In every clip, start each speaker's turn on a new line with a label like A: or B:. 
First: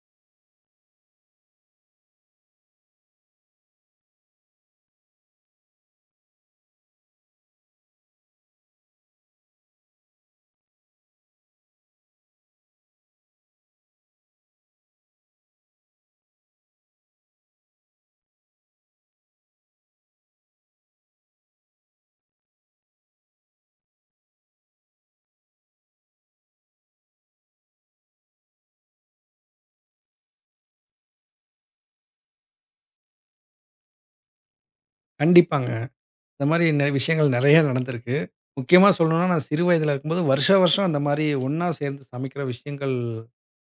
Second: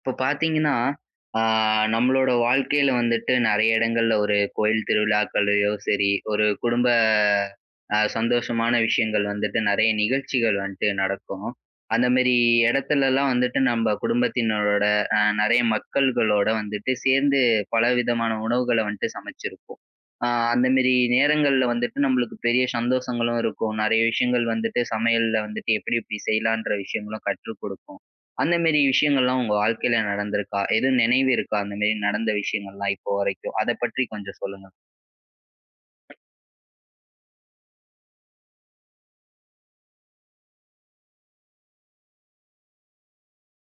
A: இப்போ பார்த்தீங்கன்னா, ஆ நம்மளோட வாழ்க்கையில வந்துட்டு நெறைய இடங்கள்ல ஒரு கோயில் திருவிழாக்கள்லயோ சரி, ஒரு குடும்ப சந்தோஷமான விஷயங்கள் வந்துட்டு நெறைய நிகழ்ச்சிகள் வந்துட்டு நடக்கும். அந்த மாரி இடத்துலலாம் வந்துட்டு நம்ம குடும்பத்தினரோட, நெறைய மக்கள்களோட வந்துட்டு சேர்ந்து பலவிதமான உணவுகள வந்துட்டு சமைச்சிருப்போம். ஆ அந்த மாரி நேரங்கள்ல வந்துட்டு நம்மளுக்கு பெரிய சந்தோஷங்களும் இருக்கும். நெறைய விஷயங்கள் வந்துட்டு சமையல்ல வந்துட்டு எப்படி எப்படி செய்யலான்ற விஷயங்களும் கற்றுக் கொடுக்கும். அந்த மேரி விஷயங்கள்லாம் உங்க வாழ்க்கையில நடந்திருக்கா? எதுவும் நினைவு இருக்கா? அந்த மேரி நடந்த விஷயங்கள்லாம் இப்போ வரைக்கும். அத பற்றி கொஞ்சம் சொல்லுங்க.
B: கண்டிப்பாங்க. இந்த மாரி விஷயங்கள் நெறைய நடந்திருக்கு. முக்கியமா சொல்லணும்னா, நான் சிறு வயதில இருக்கும்போது வருஷா வருஷம் அந்த மாரி ஒண்ணா சேர்ந்து சமைக்கிற விஷயங்கள்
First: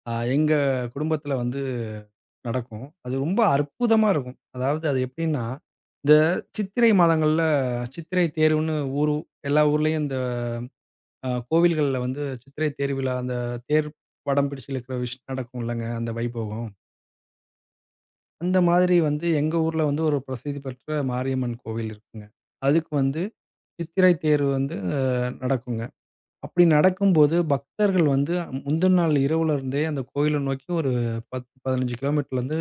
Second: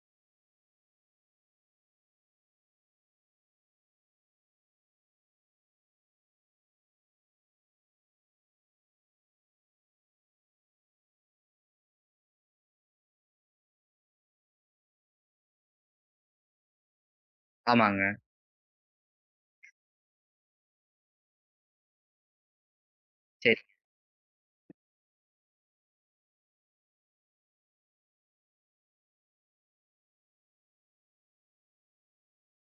B: எங்க குடும்பத்தில வந்து நடக்கும். அது ரொம்ப அற்புதமா இருக்கும். அதாவது அது எப்படின்னா, இந்த சித்திரை மாதங்கள்ல சித்திரை தேருன்னு ஊரு எல்லா ஊர்லயும் இந்த கோவில்கள்ல வந்து சித்திரை தேர் விழா, அந்த தேர் வடம் பிடிச்சு இழுக்கிற நடக்கும் இல்லங்க, அந்த வைபோகம்.
A: ஆமாங்க.
B: அந்த மாதிரி வந்து எங்க ஊர்ல வந்து ஒரு பிரசித்தி பெற்ற மாரியம்மன் கோவில் இருக்குங்க. அதுக்கு வந்து
A: சரி,
B: சித்திரை தேர் வந்து நடக்குங்க. அப்படி நடக்கும்போது பக்தர்கள் வந்து முந்தின நாள் இரவுல இருந்தே அந்த கோயில நோக்கி ஒரு 10, 15 கிலோமீட்டர்லேருந்து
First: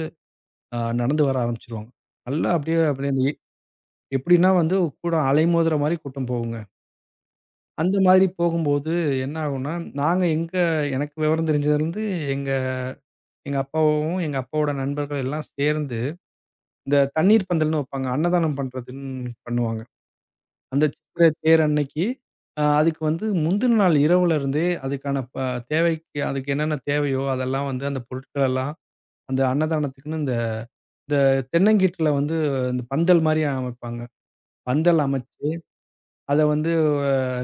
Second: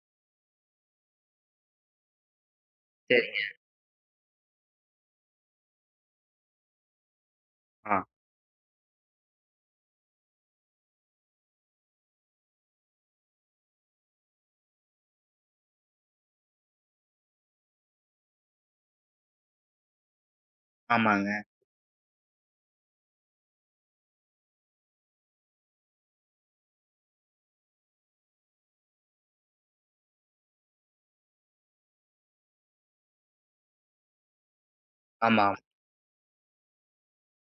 B: நடந்து வர ஆரம்பிச்சுருவாங்க. நல்லா அப்படியே அப்படியே அந்த
A: சரி.
B: எ எப்படின்னா வந்து கூட்டம் அலைமோதுற மாரி கூட்டம் போகுங்க. அந்த
A: ஆ.
B: மாதிரி போகும்போது என்ன ஆகும்னா, நாங்க எங்க எனக்கு விவரம் தெரிஞ்சதுலேருந்து எங்க எங்க அப்பாவும், எங்க அப்பாவோட நண்பர்கள் எல்லாம் சேர்ந்து இந்த தண்ணீர் பந்தல்னு வைப்பாங்க. அன்னதானம் பண்றதுன்னு பண்ணுவாங்க. அந்த சித்திரை
A: ஆமாங்க.
B: தேர் அன்னைக்கு, அதுக்கு வந்து முந்தின நாள் இரவுல இருந்தே அதுக்கான தேவைக்கு அதுக்கு என்னென்ன தேவையோ அதெல்லாம் வந்து அந்த பொருட்கள் எல்லாம் அந்த அன்னதானத்துக்குன்னு இந்த இந்த தென்னங்கீட்டுல வந்து இந்த பந்தல் மாரி அமைப்பாங்க. பந்தல்
A: ஆமா.
B: அமைச்சு, அத வந்து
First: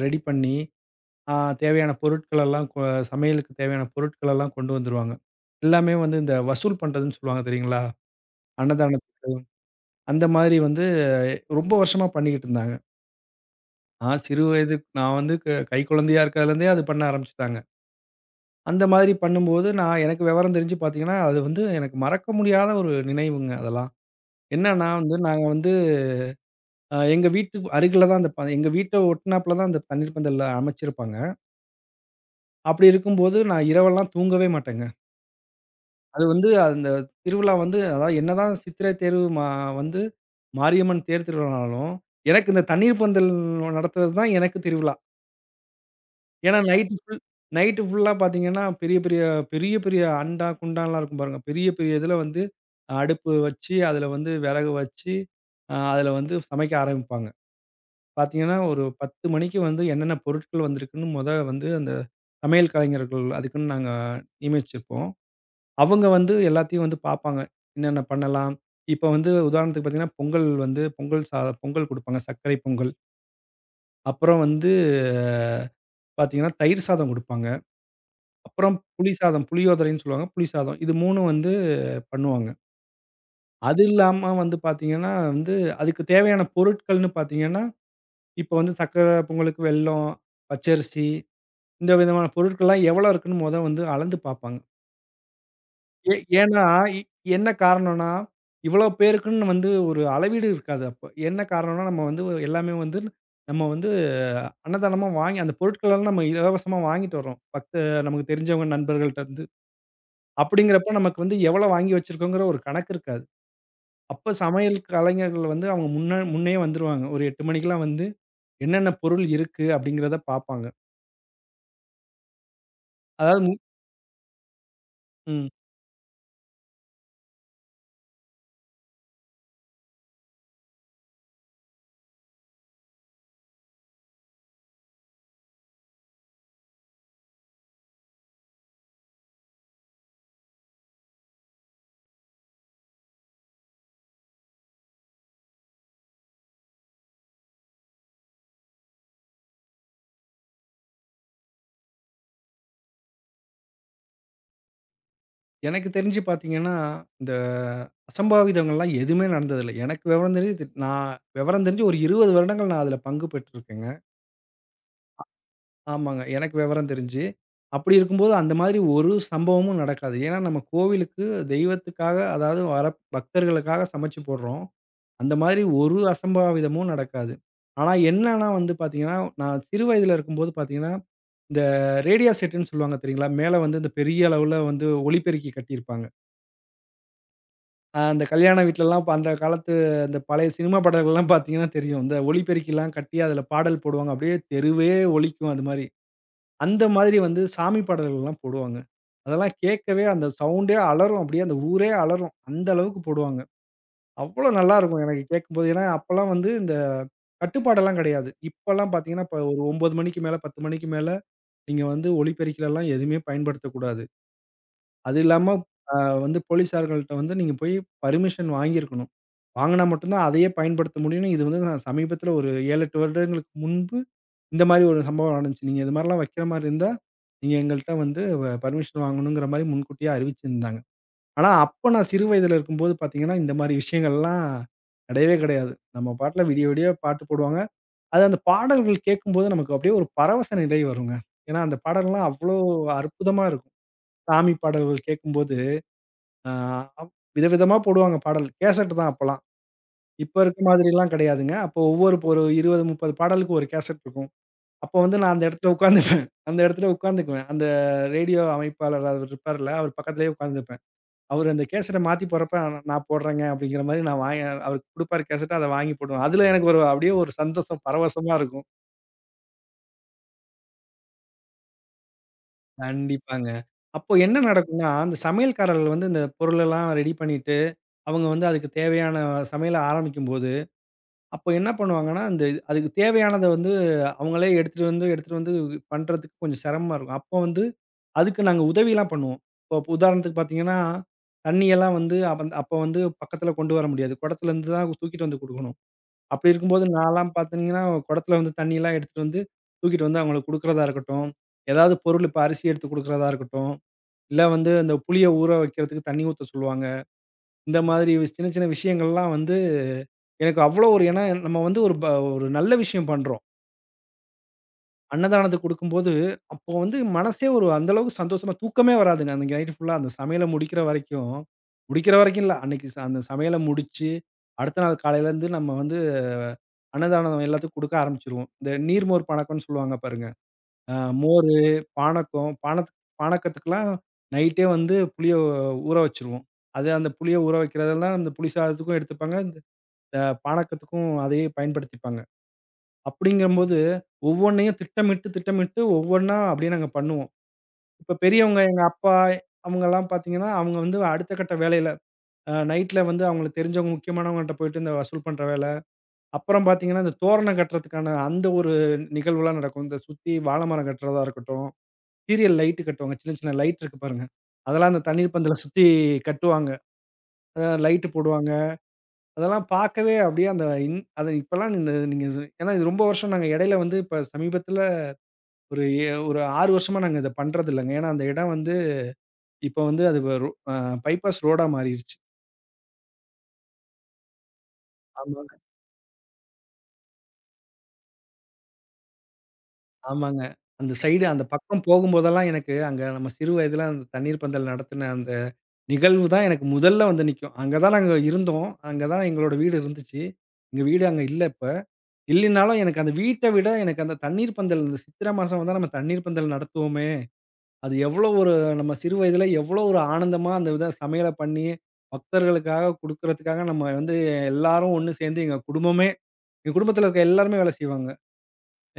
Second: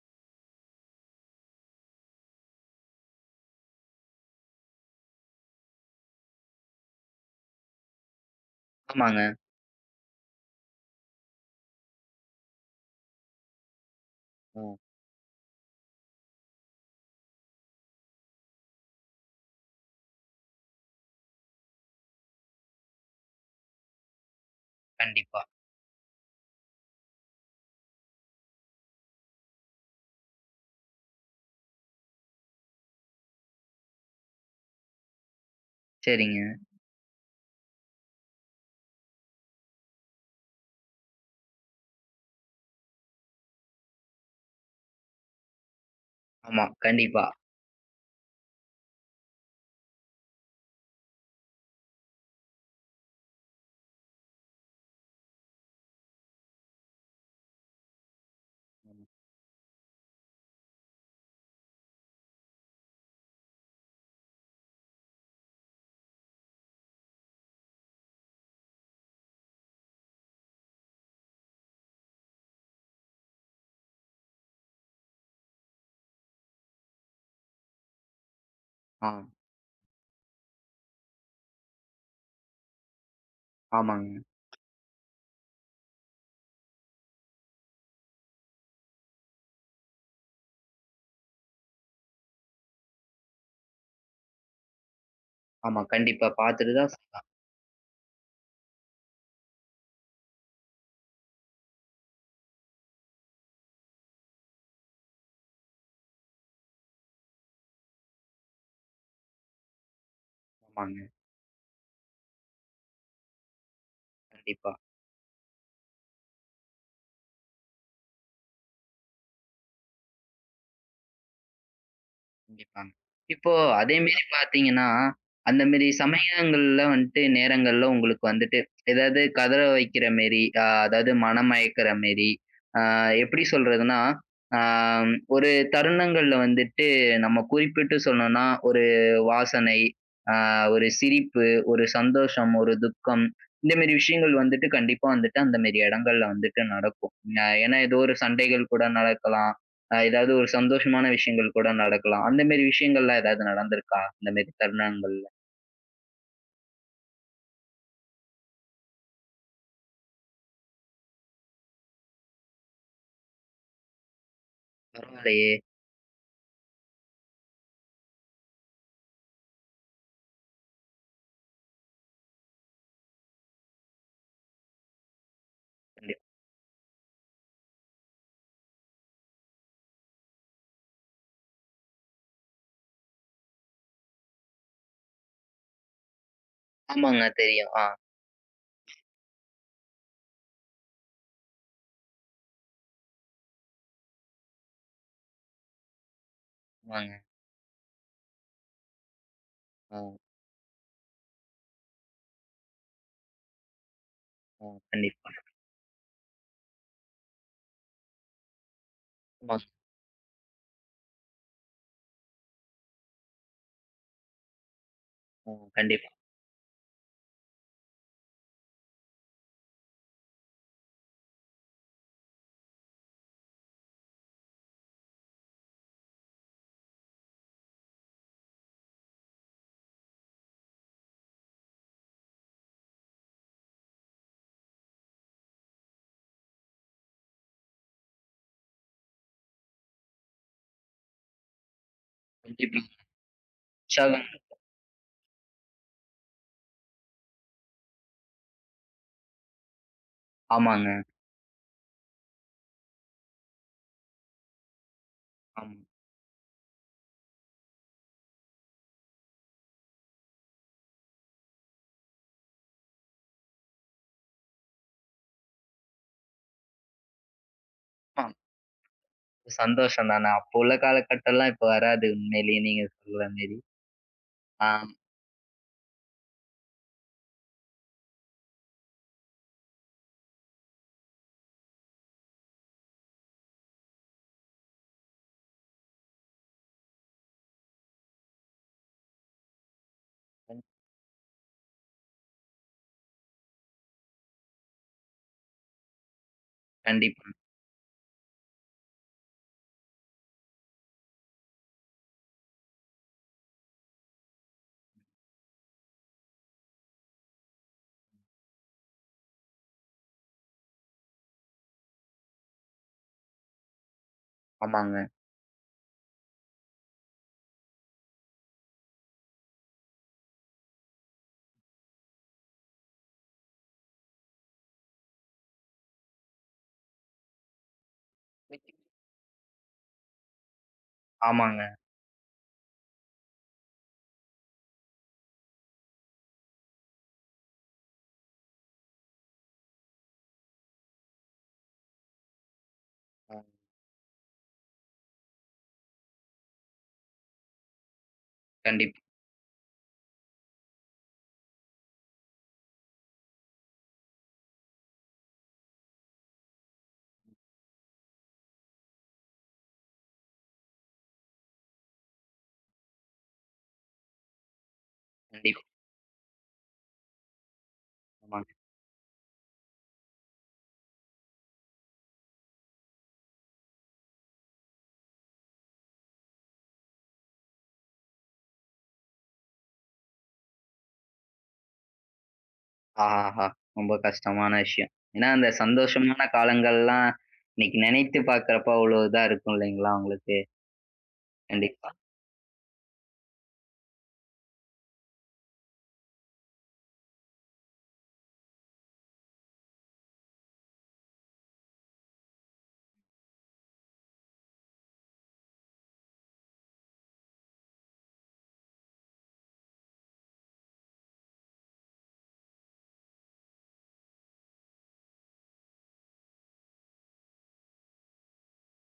B: ரெடி பண்ணி, அ தேவையான பொருட்கள் எல்லாம் சமையலுக்கு தேவையான பொருட்கள் எல்லாம் கொண்டு வந்துருவாங்க. எல்லாமே வந்து இந்த வசூல் பண்றதுன்னு சொல்லுவாங்க தெரியுங்களா? அன்னதானத்துக்கு.
A: ஆமாங்க.
B: அந்த மாதிரி வந்து ரொம்ப வருஷமா பண்ணிக்கிட்டு இருந்தாங்க. நான் சிறு வயது
A: ம்.
B: நான் வந்து கைக்குழந்தையா இருக்கிறதுலேருந்தே அது பண்ண ஆரம்பிச்சுட்டாங்க. அந்த மாதிரி பண்ணும்போது, எனக்கு விவரம் தெரிஞ்சு பார்த்தீங்கன்னா, அது வந்து எனக்கு மறக்க முடியாத ஒரு நினைவுங்க அதெல்லாம். என்னன்னா வந்து,
A: கண்டிப்பா.
B: நாங்க வந்து எங்க வீட்டுக்கு அருகில தான் அந்த எங்க வீட்ட ஒட்டுனாப்ல தான் அந்த தண்ணீர் பந்தல் அமைச்சிருப்பாங்க. அப்படி இருக்கும்போது, நான் இரவெல்லாம் தூங்கவே மாட்டேங்க. அது
A: சரிங்க.
B: வந்து அந்த திருவிழா வந்து அதாவது என்னதான் சித்திரை தேர்வு வந்து மாரியம்மன் தேர் திருவிழானாலும், எனக்கு இந்த தண்ணீர் பந்தல் நடத்துறது தான் எனக்கு திருவிழா. ஏன்னா
A: ஆமா. கண்டிப்பா.
B: நைட்டு ஃபுல்லா பார்த்தீங்கன்னா, பெரிய பெரிய பெரிய பெரிய அண்டா, குண்டான்லாம் இருக்கும் பாருங்க. பெரிய பெரிய இதில வந்து அடுப்பு வச்சு, அதில வந்து விறகு வச்சு, அதில வந்து சமைக்க ஆரம்பிப்பாங்க. பார்த்தீங்கன்னா, ஒரு 10 மணிக்கு வந்து என்னென்ன பொருட்கள் வந்திருக்குன்னு மொத வந்து அந்த சமையல் கலைஞர்கள் அதுக்குன்னு நாங்க நியமிச்சிருப்போம். அவங்க வந்து எல்லாத்தையும் வந்து பார்ப்பாங்க. என்னென்ன பண்ணலாம்? இப்ப வந்து உதாரணத்துக்கு பார்த்தீங்கன்னா, பொங்கல் வந்து பொங்கல் சாதம் பொங்கல் குடுப்பாங்க. சர்க்கரை பொங்கல். அப்புறம் வந்து அஹ், பார்த்தீங்கன்னா, தயிர் சாதம் குடுப்பாங்க. அப்புறம் புளி
A: ஆ.
B: சாதம், புளியோதரைன்னு சொல்லுவாங்க. புளி சாதம். இது 3ம் வந்து பண்ணுவாங்க. அது
A: ஆமாங்க.
B: இல்லாம வந்து பார்த்தீங்கன்னா, வந்து அதுக்கு தேவையான பொருட்கள்னு பார்த்தீங்கன்னா, இப்ப வந்து சர்க்கரை பொங்கலுக்கு வெல்லம், பச்சரிசி இந்த விதமான பொருட்கள்லாம் எவ்வளோ இருக்குன்னு மொத வந்து அளந்து பார்ப்பாங்க.
A: ஆமா.
B: ஏ
A: கண்டிப்பா.
B: ஏன்னா
A: பாத்துட்டு தான்
B: இ
A: சொன்னா.
B: என்ன காரணம்னா, இவ்வளோ பேருக்குன்னு வந்து ஒரு அளவீடு இருக்காது அப்ப. என்ன காரணம்னா, நம்ம வந்து எல்லாமே வந்து நம்ம வந்து அன்னதானமா வாங்கி அந்த பொருட்களெல்லாம் நம்ம இலவசமா வாங்கிட்டு வர்றோம். நமக்கு தெரிஞ்சவங்க நண்பர்கள்ட்டருந்து. அப்படிங்கிறப்ப
A: ஆமாங்க.
B: நமக்கு வந்து எவ்வளோ வாங்கி வச்சிருக்கோங்கிற ஒரு கணக்கு இருக்காது. அப்ப
A: கண்டிப்பா.
B: சமையல் கலைஞர்கள் வந்து அவங்க முன்ன முன்னயே வந்துருவாங்க. ஒரு 8 மணிக்கெல்லாம் வந்து என்னென்ன பொருள் இருக்கு அப்படிங்கிறத பார்ப்பாங்க.
A: கண்டிப்பாங்க.
B: அதாவது
A: இப்போ அதே மாரி பார்த்தீங்கன்னா,
B: ம்.
A: அந்த மாரி சமயங்கள்ல வந்துட்டு நேரங்கள்ல உங்களுக்கு வந்துட்டு, ஏதாவது கதற வைக்கிற மாரி, அதாவது மனமயக்கிற மாரி, அ எப்படி சொல்றதுன்னா, ஒரு தருணங்கள்ல வந்துட்டு நம்ம குறிப்பிட்டு சொல்லணும்னா, ஒரு வாசனை, அ ஒரு சிரிப்பு, ஒரு சந்தோஷம், ஒரு துக்கம், இந்த மாரி விஷயங்கள் வந்துட்டு கண்டிப்பா வந்துட்டு அந்த மாரி இடங்கள்ல வந்துட்டு நடக்கும். ஏன்னா ஏதோ ஒரு சண்டைகள் கூட நடக்கலாம். ஏதாவது ஒரு சந்தோஷமான விஷயங்கள் கூட நடக்கலாம். அந்த மாரி விஷயங்கள்லாம் ஏதாவது நடந்திருக்கா? இந்த மாரி தருணங்கள்ல?
B: எனக்கு தெரிஞ்சு பார்த்தீங்கன்னா, இந்த அசம்பாவிதங்கள்லாம் எதுவுமே நடந்ததில்ல. எனக்கு விவரம் தெரிஞ்சு நான் விவரம் தெரிஞ்சு ஒரு 20 வருடங்கள் நான் அதில பங்கு பெற்றிருக்கேங்க.
A: ஆமாங்க. பரவாயில்லையே!
B: ஆமாங்க. எனக்கு விவரம் தெரிஞ்சு. அப்படி இருக்கும்போது அந்த மாதிரி ஒரு சம்பவமும் நடக்காது. ஏன்னா நம்ம கோவிலுக்கு தெய்வத்துக்காக அதாவது வர பக்தர்களுக்காக சமைச்சு போடுறோம். அந்த மாதிரி ஒரு
A: கண்டிப்பா.
B: அசம்பாவிதமும் நடக்காது. ஆனா என்னன்னா வந்து பார்த்தீங்கன்னா, நான் சிறு வயதில இருக்கும்போது பார்த்தீங்கன்னா, இந்த ரேடியோ செட்டுன்னு சொல்லுவாங்க தெரியுங்களா? மேல வந்து இந்த பெரிய அளவுல வந்து ஒலிபெருக்கி கட்டியிருப்பாங்க.
A: ஆமாங்க தெரியும். ஆ,
B: அந்த கல்யாண வீட்லலாம் இப்ப அந்த காலத்து அந்த பழைய சினிமா பாடல்கள்லாம் பார்த்தீங்கன்னா தெரியும். இந்த ஒலிபெருக்கிலாம் கட்டி அதில பாடல் போடுவாங்க. அப்படியே தெருவே ஒலிக்கும் அது மாரி. அந்த
A: ஆமாங்க.
B: மாதிரி வந்து சாமி பாடல்கள்லாம் போடுவாங்க. அதெல்லாம்
A: ஆ,
B: கேட்கவே அந்த சவுண்டே அலறும். அப்படியே அந்த ஊரே அலறும். அந்த அளவுக்கு போடுவாங்க. அவ்வளோ
A: ஆ.
B: நல்லாருக்கும் எனக்கு
A: கண்டிப்பா.
B: கேட்கும்போது. ஏன்னா, அப்பலாம் வந்து இந்த கட்டுப்பாடெல்லாம் கிடையாது. இப்பலாம் பார்த்தீங்கன்னா, இப்ப ஒரு
A: ஆமாங்க.
B: 9 மணிக்கு மேல, 10 மணிக்கு மேல நீங்க வந்து ஒலிபெருக்கிலலாம் எதுவுமே பயன்படுத்தக்கூடாது. அது இல்லாம
A: ஆ.
B: அ
A: கண்டிப்பா.
B: வந்து போலீஸார்கள்ட்ட வந்து நீங்க போய் பர்மிஷன் வாங்கியிருக்கணும். வாங்குனா மட்டும் தான் அதையே பயன்படுத்த முடியும்னு இது வந்து நான் சமீபத்தில ஒரு 7, 8 வருடங்களுக்கு முன்பு இந்த மாரி ஒரு சம்பவம் நடந்துச்சு. நீங்க இது மாரிலாம் வைக்கிற மாரி இருந்தா, நீங்க எங்கள்ட்ட வந்து பர்மிஷன் வாங்கணுங்கிற மாரி முன்கூட்டியே அறிவிச்சிருந்தாங்க. ஆனா, அப்ப நான் சிறு வயதில இருக்கும்போது பார்த்தீங்கன்னா, இந்த மாரி விஷயங்கள்லாம் கிடையவே கிடையாது. நம்ம பாட்டுல விடிய விடிய பாட்டு போடுவாங்க. அது அந்த பாடல்கள் கேட்கும்போது நமக்கு அப்படியே ஒரு பரவச நிலை வருங்க. ஏன்னா, அந்த பாடல்லாம் அவ்வளோ
A: கண்டிப்பா.
B: அற்புதமா இருக்கும்.
A: உற்சாகம்
B: சாமி பாடல்கள் கேட்கும்போது, ஆ அப் விதவிதமா போடுவாங்க பாடல். கேசெட் தான் அப்பலாம். இப்ப இருக்க
A: ஆமாங்க.
B: மாதிரிலாம் கிடையாதுங்க. அப்போ ஒவ்வொரு ஒரு 20, 30 பாடலுக்கு ஒரு கேசெட் இருக்கும். அப்போ வந்து நான் அந்த இடத்துல
A: ஆமா.
B: உட்காந்துப்பேன். அந்த இடத்துல உட்காந்துக்குவேன். அந்த ரேடியோ அமைப்பாளர் அவர் இருப்பார்ல, அவர் பக்கத்திலேயே உட்காந்து அவரு அந்த கேசட்ட மாத்தி போடுறப்ப, நான் நான் போடுறேங்க அப்படிங்கிற மாரி நான் வாங்கி அவருக்கு குடுப்பாரு கேசட்ட, அத வாங்கி போடுவேன். அதுல எனக்கு ஒரு அப்படியே ஒரு சந்தோஷம்,
A: ஆ
B: பரவசமா இருக்கும்.
A: சந்தோஷம் தானே. அப்போ உள்ள காலகட்டம்லாம் இப்ப வராது உண்மையிலேயே நீங்க சொல்ற
B: கண்டிப்பாங்க.
A: மாரி.
B: அப்போ என்ன
A: ஆ
B: நடக்கும்னா, அந்த சமையல்காரர்கள் வந்து இந்த பொருளெல்லாம் ரெடி பண்ணிட்டு, அவங்க வந்து அதுக்கு தேவையான சமையல ஆரம்பிக்கும்போது, அப்போ என்ன பண்ணுவாங்கன்னா, அந்த அதுக்கு தேவையானத வந்து அவங்களே எடுத்துட்டு வந்து எடுத்துட்டு வந்து பண்றதுக்கு கொஞ்சம் சிரமமா இருக்கும். அப்போ வந்து அதுக்கு நாங்க உதவிலாம் பண்ணுவோம். இப்போ உதாரணத்துக்கு
A: கண்
B: பார்த்தீங்கன்னா, தண்ணியெல்லாம் வந்து அப்ப அப்ப வந்து பக்கத்துல கொண்டு வர முடியாது. குடத்துலருந்து தான் தூக்கிட்டு வந்து குடுக்கணும். அப்படி இருக்கும்போது நான்லாம்
A: கண்டிப்பா.
B: பார்த்தீங்கன்னா, குடத்துல வந்து தண்ணிலாம் எடுத்துட்டு வந்து, தூக்கிட்டு வந்து அவங்களுக்கு குடுக்குறதா இருக்கட்டும், ஏதாவது பொருள் இப்ப அரிசி எடுத்து குடுக்குறதா இருக்கட்டும், இல்ல வந்து அந்த புளிய ஊற வைக்கிறதுக்கு தண்ணி ஊத்த சொல்லுவாங்க. இந்த மாதிரி சின்ன சின்ன விஷயங்கள்லாம் வந்து எனக்கு அவ்வளோ ஒரு ஏன்னா நம்ம வந்து ஒரு ஒரு நல்ல விஷயம் பண்றோம்.
A: ஆமாங்க.
B: அன்னதானத்துக்கு குடுக்கும்போது, அப்போ வந்து மனசே ஒரு அந்த அளவுக்கு சந்தோஷமா தூக்கமே வராதுங்க. அன்னைக்கு நைட் ஃபுல்லா அந்த சமையல முடிக்கிற வரைக்கும் முடிக்கிற வரைக்கும் இல்ல. அன்னைக்கு அந்த சமையல முடிச்சு, அடுத்த நாள் காலையிலேருந்து நம்ம வந்து அஹ், அன்னதானம் எல்லாத்துக்கும் குடுக்க ஆரம்பிச்சுருவோம். இந்த நீர்மோர் பானக்கம்னு சொல்லுவாங்க பாருங்க. அ மோரு,
A: ஆமாங்க.
B: பானக்கம், பானக்கத்துக்குலாம் நைட்டே வந்து புளிய ஊற வச்சுருவோம். அது அந்த புளிய ஊற வைக்கிறதெல்லாம் அந்த புளி சாதத்துக்கும் எடுத்துப்பாங்க. இந்த பானக்கத்துக்கும் அதையே பயன்படுத்திப்பாங்க.
A: ஆ.
B: அப்படிங்கும்போது, ஒவ்வொன்னையும் திட்டமிட்டு, திட்டமிட்டு ஒவ்வொன்னா அப்படியே நாங்க பண்ணுவோம். இப்ப பெரியவங்க எங்க
A: கண்டிப்பா,
B: அப்பா அவங்கலாம் பார்த்தீங்கன்னா, அவங்க வந்து அடுத்த கட்ட வேலையில நைட்ல வந்து அவங்களுக்கு தெரிஞ்சவங்க முக்கியமானவங்கள்ட்ட போயிட்டு இந்த வசூல் பண்ற வேல. அப்புறம் பார்த்தீங்கன்னா, இந்த தோரணம் கட்டுறதுக்கான அந்த ஒரு நிகழ்வுலாம் நடக்கும். இந்த சுத்தி வாழ மரம் கட்டுறதா இருக்கட்டும், சீரியல் லைட்டு கட்டுவாங்க. சின்ன சின்ன லைட் இருக்கு பாருங்க. அதெல்லாம் அந்த தண்ணீர் பந்தல
A: கண்டிப்பா.
B: சுத்தி கட்டுவாங்க. லைட்டு போடுவாங்க.
A: ஆமாங்க.
B: அதெல்லாம் பார்க்கவே அப்படியே அந்த இன் அத இப்பலாம் இந்த நீங்க ஏன்னா இது ரொம்ப வருஷம் நாங்க இடையில வந்து இப்ப சமீபத்தில ஒரு ஒரு 6 வருஷமா நாங்க இத பண்றது இல்லங்க. ஏன்னா அந்த இடம் வந்து இப்ப வந்து அது வ ரோ அ பைபாஸ் ரோடா மாறிருச்சு.
A: ஆஹாஹா! ரொம்ப கஷ்டமான விஷயம். ஏன்னா, அந்த
B: ஆமாங்க,
A: சந்தோஷமான காலங்கள்லாம் இன்னைக்கு நினைத்து பார்க்கிறப்ப அவ்வளோ இதா இருக்கும் இல்லைங்களா உங்களுக்கு?
B: ஆமாங்க. அந்த சைடு அந்த பக்கம்
A: கண்டிப்பா.
B: போகும்போதெல்லாம் எனக்கு அங்க நம்ம சிறு வயதில அந்த தண்ணீர் பந்தல் நடத்தின அந்த நிகழ்வு தான் எனக்கு முதல்ல வந்து நிக்கும். அங்க தான் நாங்க இருந்தோம். அங்க தான் எங்களோட வீடு இருந்துச்சு. எங்க வீடு அங்க இல்ல இப்ப. இல்லைனாலும் எனக்கு அந்த வீட்ட விட எனக்கு அந்த தண்ணீர் பந்தல் இந்த சித்திரை மாசம் வந்தா நம்ம தண்ணீர் பந்தல் நடத்துவோமே! அது எவ்வளோ ஒரு நம்ம சிறு வயதில எவ்வளோ ஒரு ஆனந்தமா அந்த வித சமையல பண்ணி, பக்தர்களுக்காக குடுக்குறதுக்காக நம்ம வந்து எல்லாரும் ஒண்ணு சேர்ந்து எங்க குடும்பமே எங்க குடும்பத்தில இருக்க எல்லாருமே வேலை செய்வாங்க.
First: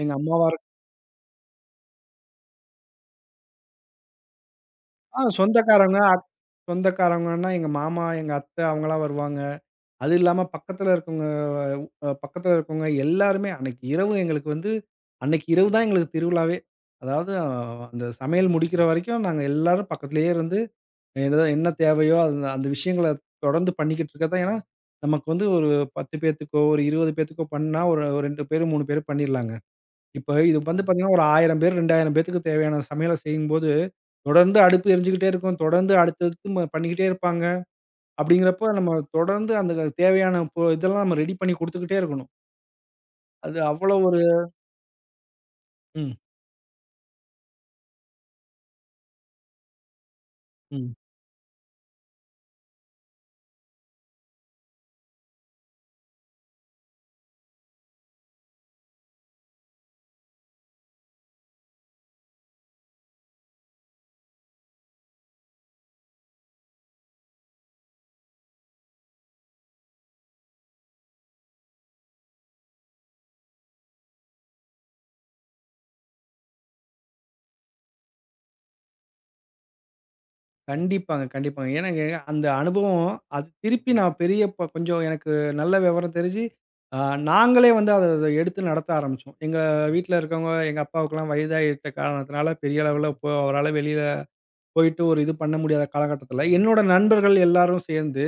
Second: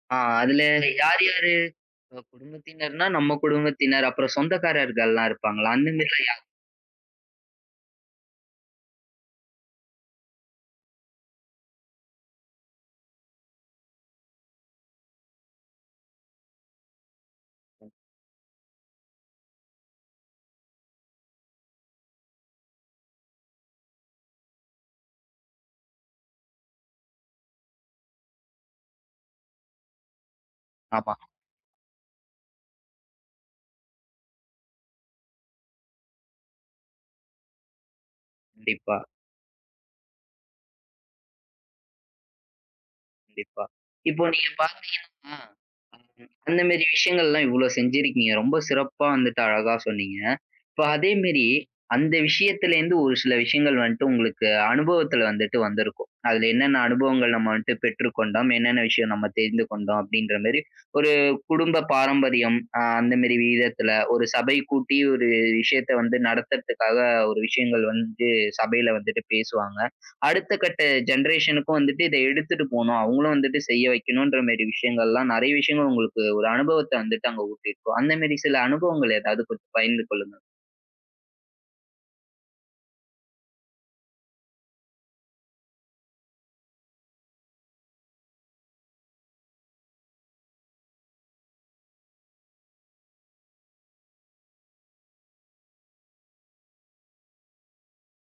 B: எங்க
A: ஆ
B: அம்மாவா
A: அதுல யார் யாரு இப்ப குடும்பத்தினர்னா, நம்ம குடும்பத்தினர், அப்புறம் சொந்தக்காரர்கள்லாம் இருப்பாங்களா? அந்த
B: சொந்தக்காரங்க,
A: மாரிலாம் யா
B: சொந்தக்காரங்கன்னா எங்க மாமா, எங்க அத்தை அவங்கலாம் வருவாங்க. அது இல்லாம பக்கத்துல இருக்கவங்க பக்கத்துல இருக்கவங்க எல்லாருமே அன்னைக்கு இரவு எங்களுக்கு வந்து அன்னைக்கு இரவு தான் எங்களுக்கு திருவிழாவே. அதாவது அந்த சமையல் முடிக்கிற வரைக்கும் நாங்க எல்லாரும் பக்கத்திலேயே இருந்து என்ன தேவையோ அந்த அந்த விஷயங்கள தொடர்ந்து பண்ணிக்கிட்டு இருக்கறது தான். ஏன்னா, நமக்கு வந்து ஒரு 10 பேத்துக்கோ, ஒரு 20 பேத்துக்கோ பண்ணா ஒரு 2 பேரு, 3 பேரு பண்ணிர்லாங்க. இப்ப இது வந்து
A: ஆமா.
B: பார்த்தீங்கன்னா, ஒரு 1000 பேர், 2000 பேத்துக்கு தேவையான சமையல செய்யும்போது, தொடர்ந்து அடுப்பு எரிஞ்சுகிட்டே இருக்கும். தொடர்ந்து அடுத்தடுத்து பண்ணிக்கிட்டே இருப்பாங்க. அப்படிங்கிறப்ப
A: கண்டிப்பா.
B: நம்ம தொடர்ந்து அந்த தேவையான இதெல்லாம் நம்ம ரெடி பண்ணி குடுத்துக்கிட்டே இருக்கணும். அது
A: கண்டிப்பா.
B: அவ்வளோ ஒரு
A: இப்போ நீங்க பார்த்தீங்கன்னா,
B: ம்,
A: அந்த மாரி விஷயங்கள்லாம் இவ்ளோ செஞ்சிருக்கீங்க. ரொம்ப சிறப்பா வந்துட்டு அழகா சொன்னீங்க. இப்போ
B: ம்.
A: அதே மாரி அந்த விஷயத்துலேருந்து ஒரு சில விஷயங்கள் வந்துட்டு உங்களுக்கு அனுபவத்துல வந்துட்டு வந்திருக்கும். அதுல என்னென்ன அனுபவங்கள் நம்ம வந்துட்டு பெற்றுக்கொண்டோம், என்னென்ன விஷயம் நம்ம தெரிந்து கொண்டோம் அப்படின்ற மாரி ஒரு குடும்ப பாரம்பரியம் அந்த மாரி விதத்துல ஒரு சபை கூட்டி ஒரு விஷயத்த வந்து நடத்துறதுக்காக ஒரு விஷயங்கள் வந்து சபையில வந்துட்டு பேசுவாங்க. அடுத்த கட்ட ஜெனரேஷனுக்கும் வந்துட்டு இத எடுத்துட்டு போணும். அவங்களும் வந்துட்டு செய்ய வைக்கணுன்ற மாரி விஷயங்கள்லாம் நெறைய விஷயங்கள் உங்களுக்கு ஒரு அனுபவத்த வந்துட்டு அங்க ஊட்டியிருக்கும். அந்த மாரி சில அனுபவங்கள் ஏதாவது கொஞ்சம் பகிர்ந்து கொள்ளுங்க.
B: கண்டிப்பாங்க, கண்டிப்பாங்க. ஏன்னா எனக்கு அந்த அனுபவம் அது திருப்பி நான் பெரிய இப்ப கொஞ்சம் எனக்கு நல்ல விவரம் தெரிஞ்சு, அ நாங்களே வந்து அத அத எடுத்து நடத்த ஆரம்பிச்சோம். எங்க வீட்ல இருக்கவங்க எங்க அப்பாவுக்கெல்லாம் வயதாகிட்ட காரணத்தினால பெரிய அளவுல இப்போ அவரால வெளியில போயிட்டு ஒரு இது பண்ண முடியாத காலகட்டத்தில, என்னோட நண்பர்கள் எல்லாரும் சேர்ந்து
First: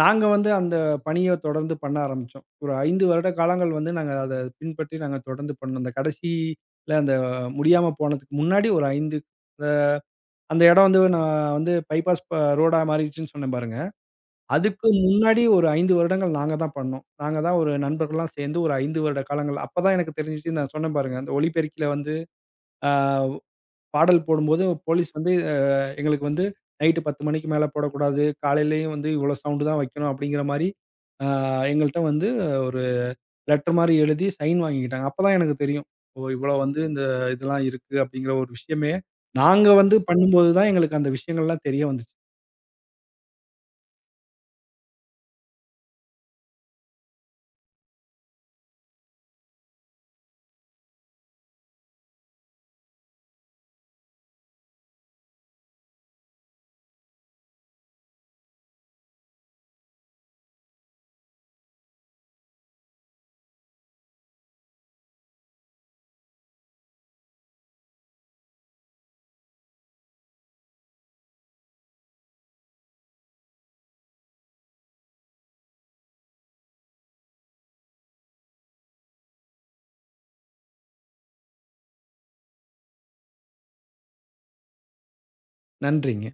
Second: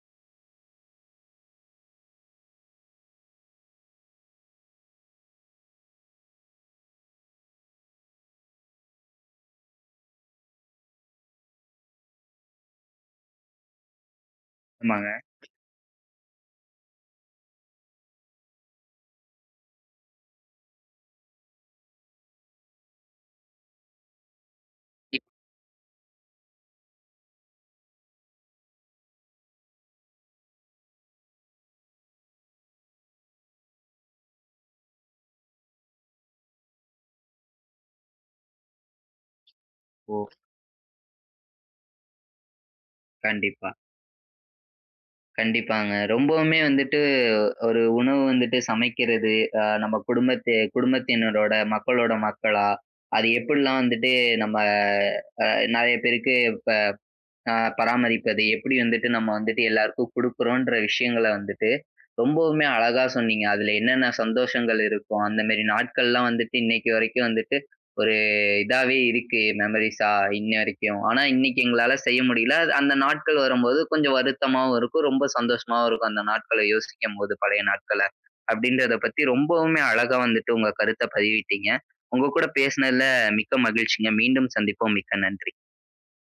B: நாங்க வந்து அந்த பணிய தொடர்ந்து பண்ண ஆரம்பிச்சோம். ஒரு 5 வருட காலங்கள் வந்து நாங்க அத பின்பற்றி நாங்க தொடர்ந்து பண்ணோம். அந்த கடைசியில அந்த முடியாம போனதுக்கு முன்னாடி ஒரு 5 அ அந்த இடம் வந்து நான் வந்து பைபாஸ் ரோடா மாறிடுச்சுன்னு சொன்னேன் பாருங்க. அதுக்கு
A: ஆமாங்க.
B: முன்னாடி ஒரு 5 வருடங்கள் நாங்க தான் பண்ணோம். நாங்க தான் ஒரு நண்பர்கள்லாம் சேர்ந்து ஒரு 5 வருட காலங்கள் அப்பதான் எனக்கு தெரிஞ்சுச்சு நான் சொன்னேன் பாருங்க. அந்த ஒலிபெருக்கில வந்து அ பாடல் போடும்போது போலீஸ் வந்து எங்களுக்கு வந்து நைட்டு 10 மணிக்கு மேல போடக்கூடாது. காலையிலயும் வந்து இவ்வளோ சவுண்ட் தான் வைக்கணும் அப்படிங்கிற மாரி, ஆ எங்கள்ட்ட வந்து ஒரு லெட்டர் மாரி எழுதி சைன் வாங்கிக்கிட்டாங்க. அப்பதான் எனக்கு தெரியும். ஓ! இவ்வளோ வந்து இதெல்லாம் இருக்கு அப்படிங்கிற ஒரு விஷயமே, நாங்க வந்து
A: இப்போ
B: பண்ணும்போது தான் எங்களுக்கு அந்த விஷயங்கள்லாம் தெரிய வந்துச்சு.
A: கண்டிப்பா, கண்டிப்பாங்க. ரொம்பவுமே வந்துட்டு ஒரு உணவு வந்துட்டு சமைக்கிறது, நம்ம குடும்பத்து குடும்பத்தினரோட, மக்களோட மக்களா, அது எப்படிலாம் வந்துட்டு நம்ம அ நெறைய பேருக்கு இப்ப ஆ பராமரிப்பது, எப்படி வந்துட்டு நம்ம வந்துட்டு எல்லாருக்கும் குடுக்குறோன்ற விஷயங்கள வந்துட்டு, ரொம்பவுமே அழகா சொன்னீங்க. அதுல என்னென்ன சந்தோஷங்கள் இருக்கும், அந்த மாரி நாட்கள்லாம் வந்துட்டு இன்னைக்கு வரைக்கும் வந்துட்டு ஒரு இதாவே இருக்கு மெமரீஸா இன்ன வரைக்கும். ஆனா இன்னைக்கு எங்களால செய்ய முடியல. அது- அந்த நாட்கள் வரும்போது கொஞ்சம் வருத்தமாவும் இருக்கும், ரொம்ப சந்தோஷமாவும் இருக்கும் அந்த நாட்கள யோசிக்கும்போது பழைய நாட்கள. அப்படின்றத பத்தி ரொம்பவுமே அழகா வந்துட்டு உங்க கருத்த பதிவிட்டீங்க. உங்க கூட பேசுனதுல மிக்க மகிழ்ச்சிங்க. மீண்டும் சந்திப்போம். மிக்க நன்றி.
B: நன்றிங்க.